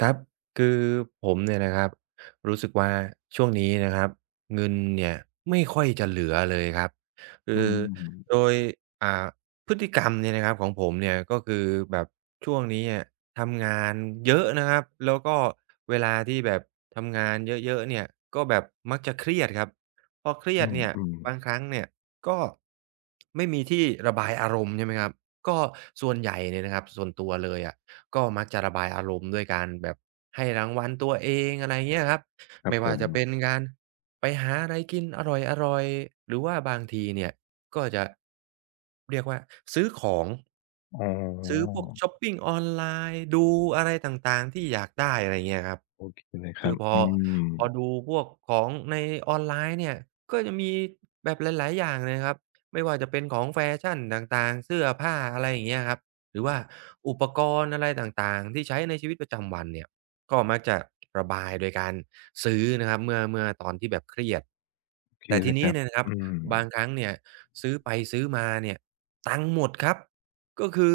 ครับคือผมเนี่ยนะครับรู้สึกว่าช่วงนี้นะครับเงินเนี่ยไม่ค่อยจะเหลือเลยครับคือือโดมยอ่าพฤติกรรมเนี่ยนะครับของผมเนี่ยก็คือแบบช่วงนี้อะทำงานเยอะนะครับแล้วก็เวลาที่แบบทำงานเยอะๆเนี่ยก็แบบมักจะเครียดครับพอเครียอืดมเนี่ยอืมบางครั้งเนี่ยก็ไม่มีที่ระบายอารมณ์ใช่ไหมครับก็ส่วนใหญ่เนี่ยนะครับส่วนตัวเลยอะ ก็มักจะระบายอารมณ์ด้วยการแบบให้รางวัลตัวเองอะไรเงี้ยครับครับไม่ผว่ามจะเป็นการไปหาอะไรกินอร่อยๆหรือว่าบางทีเนี่ยก็จะเรียกว่าซื้อของอ๋ซื้อพอวกชอปปิงออนไลน์ดูอะไรต่างๆที่อยากได้อะไรเงี้ยครับโอเคเลยครัคืบอพออืมพอดูพวกของในออนไลน์เนี่ยก็จะมีแบบหลายๆอย่างเลยครับไม่ว่าจะเป็นของแฟชั่นต่างๆเสื้อผ้าอะไรอย่างเงี้ยครับ หรือว่าอุปกรณ์อะไรต่างๆที่ใช้ในชีวิตประจำวันเนี่ยก็มักจะระบายโดยการซื้อนะครับเมื่อตอนที่แบบเครียดโอเคแต่เลทียคนี้รับเนี่ยนะครับอืมบางครั้งเนี่ยซื้อไปซื้อมาเนี่ยตังค์หมดครับก็คือ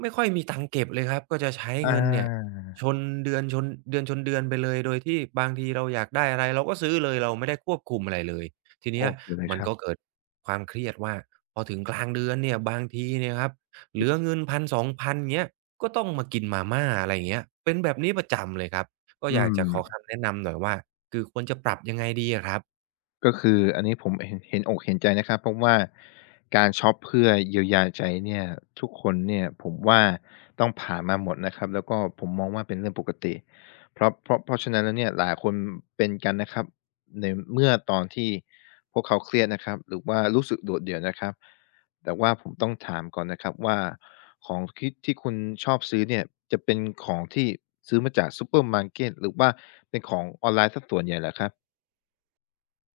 ไม่ค่อยมีตังค์เก็บเลยครับก็จะใช้อาเงินเนี่ยชนเดือนชนเดือนชนเดือนไปเลยโดยที่บางทีเราอยากได้อะไรเราก็ซื้อเลยเราไม่ได้ควบคุมอะไรเลยทีโอเนี้ยเคเลยมัคนรับก็เกิดความเครียดว่าพอถึงกลางเดือนเนี่ยบางทีเนี่ยครับ เหลือเงินพันสองพันเงี้ยก็ต้องมากินมาม่าอะไรอย่างเงี้ยเป็นแบบนี้ประจำเลยครับก็อือยากจะขอม คำแนะนำหน่อยว่าคือควรจะปรับยังไงดีอะครับ ก็คืออันนี้ผมเห็นอกเห็นใจนะครับเพราะว่าการช็อปเพื่อเยียวยาใจเนี่ยทุกคนเนี่ยผมว่าต้องผ่านมาหมดนะครับแล้วก็ผมมองว่าเป็นเรื่องปกติเพราะฉะนั้นแล้วเนี่ยหลายคนเป็นกันนะครับในเมื่อตอนที่พวกเขาเครียดนะครับหรือว่ารู้สึกโดดเดี่ยวนะครับแต่ว่าผมต้องถามก่อนนะครับว่าของที่คุณชอบซื้อเนี่ยจะเป็นของที่ซื้อมาจากซูเปอร์มาร์เกตหรือว่าเป็นของออนไลน์สส่วนใหญ่เหรอครับ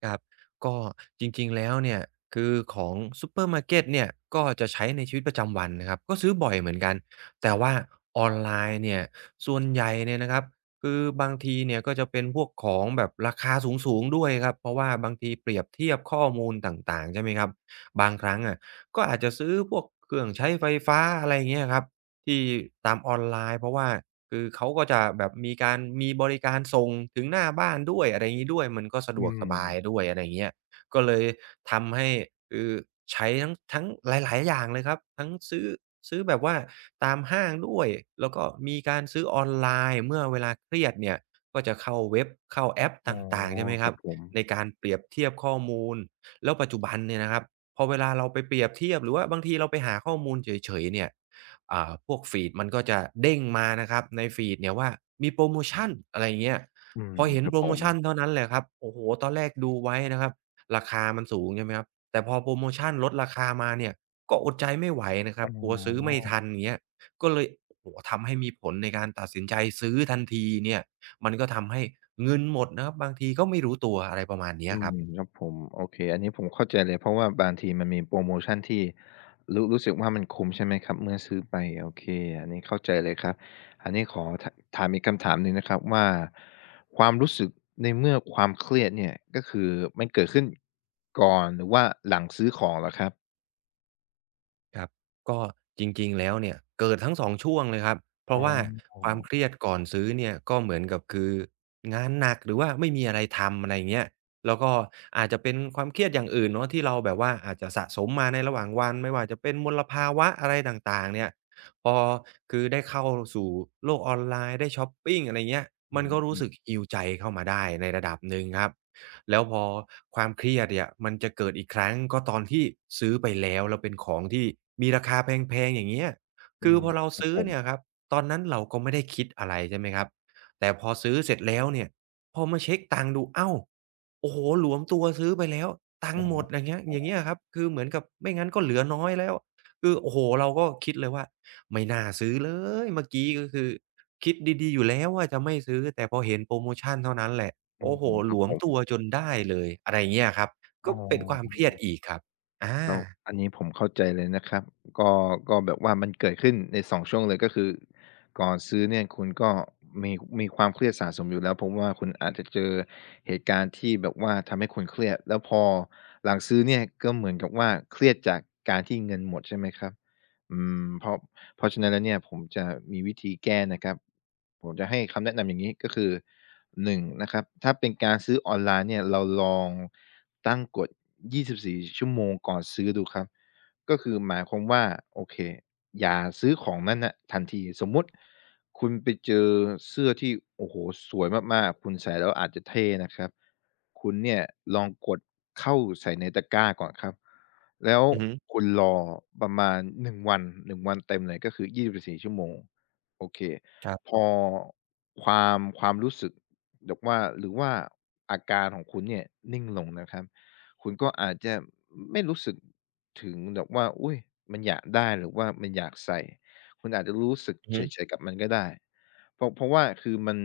ครับก็จริงๆแล้วเนี่ยคือของซูเปอร์มาร์เกตเนี่ยก็จะใช้ในชีวิตประจำวันนะครับก็ซื้อบ่อยเหมือนกันแต่ว่าออนไลน์เนี่ยส่วนใหญ่เนี่ยนะครับคือบางทีเนี่ยก็จะเป็นพวกของแบบราคาสูงๆด้วยครับเพราะว่าบางทีเปรียบเทียบข้อมูลต่างๆใช่ไหมครับบางครั้งอะก็อาจจะซื้อพวกเครื่องใช้ไฟฟ้าอะไรอย่างเงี้ยครับที่ตามออนไลน์เพราะว่า คือเขาก็จะแบบมีบริการส่งถึงหน้าบ้านด้วยอะไรงี้ด้วยมันก็สะดอืวกม สบายด้วยอะไรอย่างเงี้ยก็เลยทำให้คือใช้ทั้งหลายๆอย่างเลยครับทั้งซื้อซื้อแบบว่าตามห้างด้วยแล้วก็มีการซื้อออนไลน์เมื่อเวลาเครียดเนี่ยก็จะเข้าเว็บเข้าแอปตอ๋อ่างๆใช่ไหมคครัรับบผมในการเปรียบเทียบข้อมูลแล้วปัจจุบันเนี่ยนะครับพอเวลาเราไปเปรียบเทียบหรือว่าบางทีเราไปหาข้อมูลเฉยๆเนี่ย พวกฟีดมันก็จะเด้งมานะครับในฟีดเนี่ยว่ามีโพรโมชันอะไรอย่างเงี้ยอืมพอเห็คนรับโพรผโมมชันเท่านั้นแหละครับโอ้โฮตอนแรกดูไว้นะครับราคามันสูงใช่ไหมครับแต่พอโพรโมชันลดราคามาเนี่ยก็อดใจไม่ไหวนะครัอ๋บกลัวซื้อไม่ทัอนอย่างเงี้ยก็เลยโอ้โฮทำให้มีผลในการตัดสินใจซื้อทันทีเนี่ยมันก็ทำให้เงินหมดนะครับบางทีก็ไม่รู้ตัวอะไรประมาณเนี้ยอืคมรับ ครับผมโอเคอันนี้ผมเข้าใจเลยเพราะว่าบางทีมันมีโพรโมชันที่รู้สึกว่ามันคุ้มใช่ไหมครับเมื่อซื้อไปโอเคอันนี้เข้าใจเลยครับอันนี้ขอถามอีกคำถามหนึ่งนะครับว่าความรู้สึกในเมื่อความเครียดเนี่ยก็คือมันเกิดขึ้นก่อนหรือว่าหลังซื้อของเหรอครับครับก็จริงๆแล้วเนี่ยเกิดทั้ง2ช่วงเลยครับเพอ๋ราะว่าคอวามเครียดก่อนซื้อเนี่ยก็เหมือนกับคืองานหนักหรือว่าไม่มีอะไรทำอะไรงเงี้ยแล้วก็อาจจะเป็นความเครียดอย่างอื่นเนาะที่เราแบบว่าอาจจะสะสมมาในระหว่างวันไม่ว่าจะเป็นมลภาวะอะไรต่างๆเนี่ยพอคือได้เข้าสู่โลกออนไลน์ได้ช็อปปิงอะไรเงี้ยอืมันก็รู้มสึก heal ใจเข้ามาได้ในระดับหนึ่งครับ แล้วพอความเครียดเนี่ยมันจะเกิดอีกครั้งก็ตอนที่ซื้อไปแล้วแล้วเป็นของที่มีราคาแพงๆอย่างเงี้ยๆอืคือมพอเราครับซื้ผอมเนี่ยครับตอนนั้นเราก็ไม่ได้คิดอะไรใช่ไหมครับแต่พอซื้อเสร็จแล้วเนี่ยพอมาเช็กตังค์ดูอ้าวโอ้โฮหลวมตัวซื้อไปแล้วตังอ๋ค์หมดออย่างเงี้ยอย่างเงี้ยครับคือเหมือนกับไม่งั้นก็เหลือน้อยแล้วคือโอ้โฮเราก็คิดเลยว่าไม่น่าซื้อเลยเมื่อกี้ก็คือคิดดีๆอยู่แล้วว่าจะไม่ซื้อแต่พอเห็นโพรโมชันเท่านั้นแหละ อืโอ้โฮมคหรัลบวผมมตัวจนได้เลยอะไรอย่างเงี้ยครับ อ๋ก็เป็นความเคอ รียดอีกครับอาก็อันนี้ผมเข้าใจเลยนะครับก็ก็แบบว่ามันเกิดขึ้นใน2ช่วงเลยก็คือก่อนซื้อเนี่ยคุณก็มีมีความเครียดสะสมอยู่แล้วเพราะว่าคุณอาจจะเจอเหตุการณ์ที่แบบว่าทำให้คุณเครียดแล้วพอหลังซื้อเนี่ยก็เหมือนกับว่าเครียดจากการที่เงินหมดใช่ไหมครับอืมเพราะเพราะฉะนั้นแล้วเนี่ยผมจะมีวิธีแก้นะครับผมจะให้คำแนะนำอย่างนี้ก็คือ หนงนะครับถ้าเป็นการซื้อออนไลน์เนี่ยเราลองตั้งกฎ24ชั่วโมงก่อนซื้อดูครับก็คือหมายความว่าโอเคอย่าซื้อของนั้นนะทันทีสมมุติคุณไปเจอเสื้อที่โอ้โฮสวยมากๆคุณใส่แล้วอาจจะเท่นะครับคุณเนี่ยลองกดเข้าใส่ในตะกร้าก่อนครับแล้วอือฮึคุณรอประมาณหนึ่งวันหนึ่งวันเต็มเลยก็คือ24ชั่วโมงโอเคครัพบอความรู้สึก หรือว่าอาการของคุณเนี่ยนิ่งลงนะครับคุณก็อาจจะไม่รู้สึกถึงแบบว่าอุ้ยมันอยากได้หรือว่ามันอยากใส่คุณอาจจะรู้สึกอือเฉฮึยๆกับมันก็ได้เพราะว่าคือมัน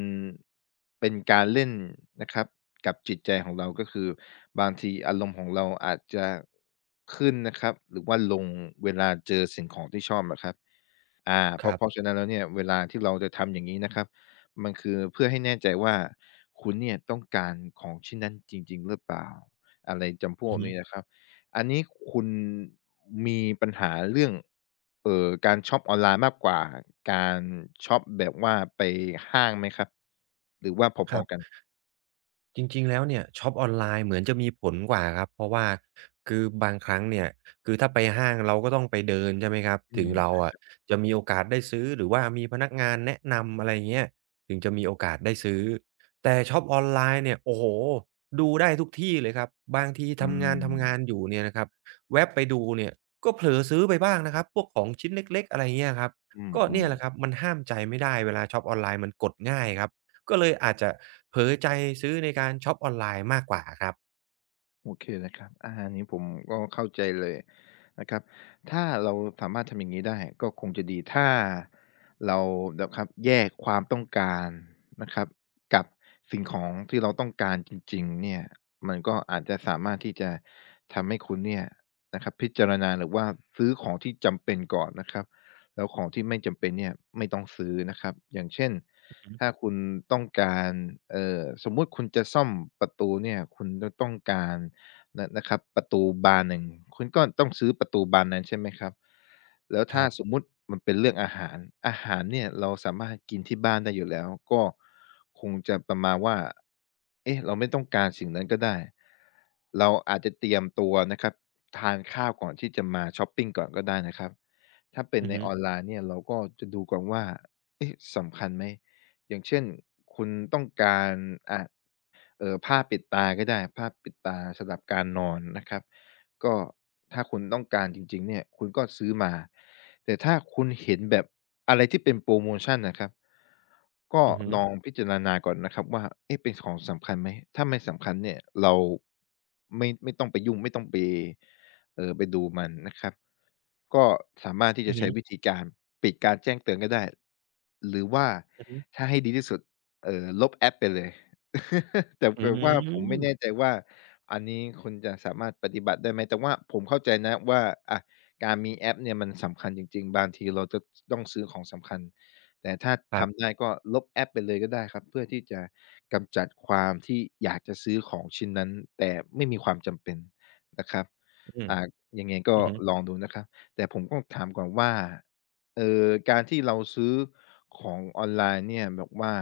เป็นการเล่นนะครับกับจิตใจของเราก็คือบางทีอารมณ์ของเราอาจจะขึ้นนะครับหรือว่าลงเวลาเจอสิ่งของที่ชอบนะครับ อาเพคราะรัเพราะบฉะนั้นแล้วเนี่ยเวลาที่เราจะทำอย่างนี้นะครับมันคือเพื่อให้แน่ใจว่าคุณเนี่ยต้องการของชิ้นนั้นจริงๆหรือเปล่าอะไรจำพวอืกอฮึนี้นะครับอันนี้คุณมีปัญหาเรื่องการช็อปออนไลน์มากกว่าการช็อปแบบว่าไปห้างไหมครับหรือว่าพคอรัๆกันบ จริงๆ แล้วเนี่ยช็อปออนไลน์เหมือนจะมีผลกว่าครับเพราะว่าคือบางครั้งเนี่ยคือถ้าไปห้างเราก็ต้องไปเดินใช่ไหมครับอืถึงมเราใช่อะจะมีโอกาสได้ซื้อหรือว่ามีพนักงานแนะนำอะไรเงี้ยถึงจะมีโอกาสได้ซื้อแต่ช็อปออนไลน์เนี่ยโอ้โฮดูได้ทุกที่เลยครับบางทีอืทำงานมทำงานอยู่เนี่ยนะครับแว็บไปดูเนี่ยก็เผลอซื้อไปบ้างนะครับพวกของชิ้นเล็กๆอะไรเงี้ยครับอืก็เนี่มยแหละครับๆ มันห้ามใจไม่ได้เวลาช็อปออนไลน์มันกดง่ายครับก็เลยอาจจะ เผลอใจซื้อในการช็อปออนไลน์มากกว่าครับโอเคเลยครับอาอันนี้ผมก็เข้าใจเลยนะครับถ้าเราสามารถทำอย่างงี้ได้ก็คงจะดีถ้าเรานะครับแยกความต้องการนะครับกับสิ่งของที่เราต้องการจริงๆเนี่ยมันก็อาจจะสามารถที่จะทำให้คุณเนี่ยนะครับพิจารณาหรือว่าซื้อของที่จำเป็นก่อนนะครับแล้วของที่ไม่จำเป็นเนี่ยไม่ต้องซื้อนะครับอย่างเช่นอือฮึถ้าคุณต้องการสมมุติคุณจะซ่อมประตูเนี่ยคุณจะต้องการ นะครับประตูบานหนึ่งคุณก็ต้องซื้อประตูบานนั้นใช่ไหมครับแล้วคถ้ารัสมบมุติมันเป็นเรื่องอาหารอาหารเนี่ยเราสามารถกินที่บ้านได้อยู่แล้วก็คงจะประมาณว่าเอ๊ะเราไม่ต้องการสิ่งนั้นก็ได้เราอาจจะเตรียมตัวนะครับทานข้าวก่อนที่จะมาชอปปิงก่อนก็ได้นะครับถ้าเป็นอือในฮึออนไลน์เนี่ยเราก็จะดูก่อนว่าเอ๊ะสำคัญไหม อย่างเช่นคุณต้องการอ่าผ้าปิดตาก็ได้ผ้าปิดตาสำหรับการนอนนะครับก็ถ้าคุณต้องการจริงๆเนี่ยคุณก็ซื้อมาแต่ถ้าคุณเห็นแบบอะไรที่เป็นโพรโมชันน่ะครับก็อือฮึลองพิจารณาก่อนนะครับว่าเอ๊ะเป็นของสำคัญไหมถ้าไม่สำคัญเนี่ยเราไม่ต้องไปยุ่งไม่ต้องไป เออไปดูมันนะครับก็สามารถที่อืจะอฮึใช้วิธีการปิดการแจ้งเตือนก็ได้หรือว่าอือฮึถ้าให้ดีที่สุดลบแอปไปเลย แต่อืแต่ว่าผมไม่แน่ใจมว่าอันนี้คุณจะสามารถปฏิบัติได้ไหมแต่ว่าผมเข้าใจนะว่าอะการมีแอปเนี่ยมันสำคัญจริงๆบางทีเราจะต้องซื้อของสำคัญแต่ถ้าครัทำได้บก็ลบแอปไปเลยก็ได้ครับเพื่อที่จะกำจัดความที่อยากจะซื้อของชิ้นนั้นแต่ไม่มีความจำเป็นนะครับ อืมอ่ายังไงก็อือฮึ ลองดูนะครับ แต่ผมก็ถามก่อนว่าเอ่อการที่เราซื้อของออนไลน์เนี่ยแบบว่า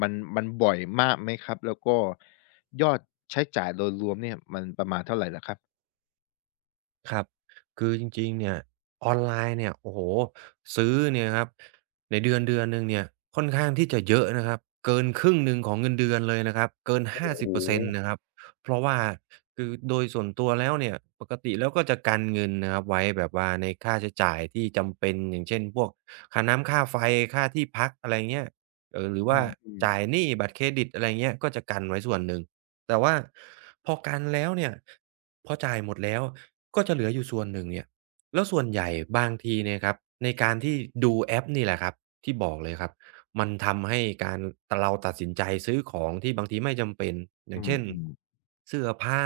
มันบ่อยมากไหมครับ แล้วก็ยอดใช้จ่ายโดยรวมเนี่ยมันประมาณเท่าไรเหรอครับครับคือจริงๆเนี่ยออนไลน์เนี่ยโอ้โฮซื้อเนี่ยครับในเดือนเดือนหนึ่งเนี่ยค่อนข้างที่จะเยอะนะครับเกินครึ่งหนึ่งของเงินเดือนเลยนะครับเกินโอ้โฮ50%นต์นะครับเพราะว่าคือโดยส่วนตัวแล้วเนี่ยปกติแล้วก็จะกันเงินนะครับไว้แบบว่าในค่าใช้จ่ายที่จำเป็นอย่างเช่นพวกค่าน้ำค่าไฟค่าที่พักอะไรเงี้ยหรืออืว่ามจ่ายหๆนี้บัตรเครดิตอะไรเงี้ยก็จะกันไว้ส่วนหนึ่ง แต่ว่าพอกันแล้วเนี่ยพอจ่ายหมดแล้วก็จะเหลืออยู่ส่วนหนึ่งเนี่ยแล้วส่วนใหญ่บางทีเนี่ยครับในการที่ดูแอปนี่แหละครับที่บอกเลยครับมันทำให้การตเราตัดสินใจซื้อของที่บางทีไม่จำเป็นออืย่างเช่นมๆเสื้อผ้า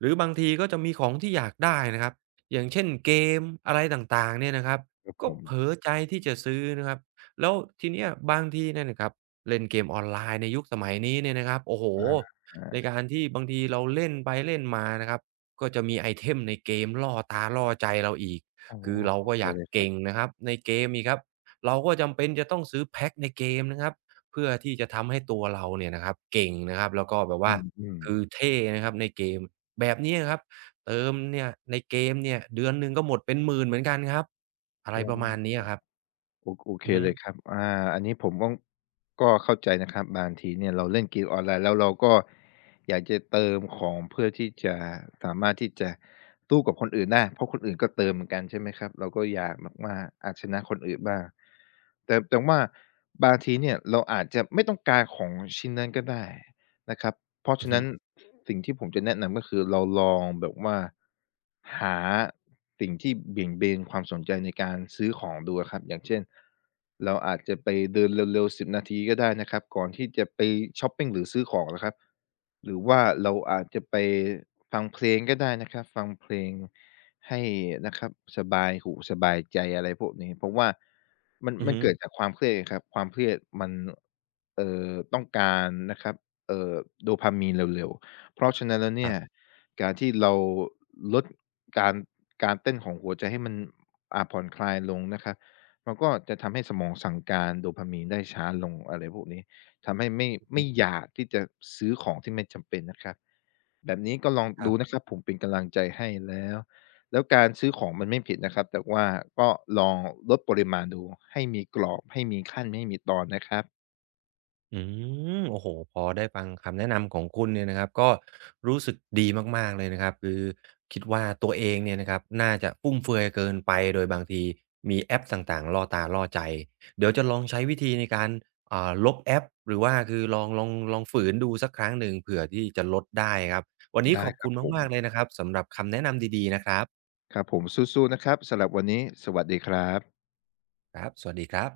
หรือบางทีก็จะมีของที่อยากได้นะครับอย่างเช่นเกมอะไรต่างๆเนี่ยนะครับครับผก็มเผลอใจที่จะซื้อนะครับแล้วทีเนี้ยบางทีเนี่ยนะครับเล่นเกมออนไลน์ในยุคสมัยนี้เนี่ยนะครับโอ้โฮ อาในการที่บางทีเราเล่นไปเล่นมานะครับก็จะมีไอเทมในเกมล่อตาล่อใจเราอีกๆอ๋อคือเราเข้าก็ใจอยากเลยครัเก่งบนะครับในเกมอีกครับเราก็จำเป็นจะต้องซื้อแพ็กในเกมนะครับเพื่อที่จะทำให้ตัวเราเนี่ยนะครับเก่งนะครับแล้วก็แบบอืว่ามคือๆเท่นะครับในเกมแบบนี้ะครับเติมเนี่ยในเกมเนี่ยเดือนหนึ่งก็หมดเป็นหมื่นเหมือนกันครับอะอ๋ไรประมาณนี้อ อะครับโอโอเคอือฮึเลยครับอาอันนี้ผมก็เข้าใจนะครับบางทีเนี่ยเราเล่นเกมออนไลน์แล้วเราก็อยากจะเติมของเพื่อที่จะสามารถที่จะสู้กับคนอื่นได้เพราะคนอื่นก็เติมเหมือนกันใช่ไหมครับเราก็อยากแบบว่าอาชนะคนอื่นบ้างแต่ว่าบางทีเนี่ยเราอาจจะไม่ต้องการของชิ้นนั้นก็ได้ นะครับเพราะอืฉะอฮึนั้นสิ่งที่ผมจะแนะนำก็คือเราลองแบบว่าหาสิ่งที่เบี่ยงเบนความสนใจในการซื้อของดูอะครับอย่างเช่นเราอาจจะไปเดินเร็วๆ10นาทีก็ได้นะครับก่อนที่จะไปชอปปิงหรือซื้อของนะครับหรือว่าเราอาจจะไปฟังเพลงก็ได้นะครับ ฟังเพลงให้นะครับสบายหูสบายใจอะไรพวกนี้ เพราะว่ามันอือมันฮึเกิดจากความเครียดครับความเครียดมันต้องการนะครับ เอ่อโดพา m ีนเร็วๆเพราะฉะนั้นแล้วคเนี่รัยบการที่เราลดการการเต้นของหัวใจให้มันอ่าผ่อนคลายลงนะครับมันก็จะทำให้สมองสั่งการโดพามีนได้ช้าลงอะไรพวกนี้ทำให้ไม่อือฮึไม่อยากที่จะซื้อของที่ไม่จำเป็นนะครับแบบนี้ก็ลองครัดูบ นะครับผมเป็นกำลังใจให้แล้วแล้วการซื้อของมันไม่ผิดนะครับแต่ว่าก็ลองลดปริมาณดูให้มีกรอบให้มีขั้นให้มีตอนนะครับอืมโอ้โฮพอได้ฟังคำแนะนำของคุณเนี่ยนะครับก็รู้สึกดีมากๆเลยนะครับคือคิดว่าตัวเองเนี่ยนะครับน่าจะฟุ่มเฟือยเกินไปโดยบางทีมีแอปต่างๆล่อตาล่อใจเดี๋ยวจะลองใช้วิธีในการลบแอปหรือว่าคือลองฝืนดูสักครั้งหนึ่งเผื่อที่จะลดได้ครับวันนี้ได้ขอบครัคุบณผม มากๆเลยนะครับสำหรับคำแนะนำดีๆนะครับครับผมสู้ๆนะครับสำหรับวันนี้สวัสดีครับครับสวัสดีครับ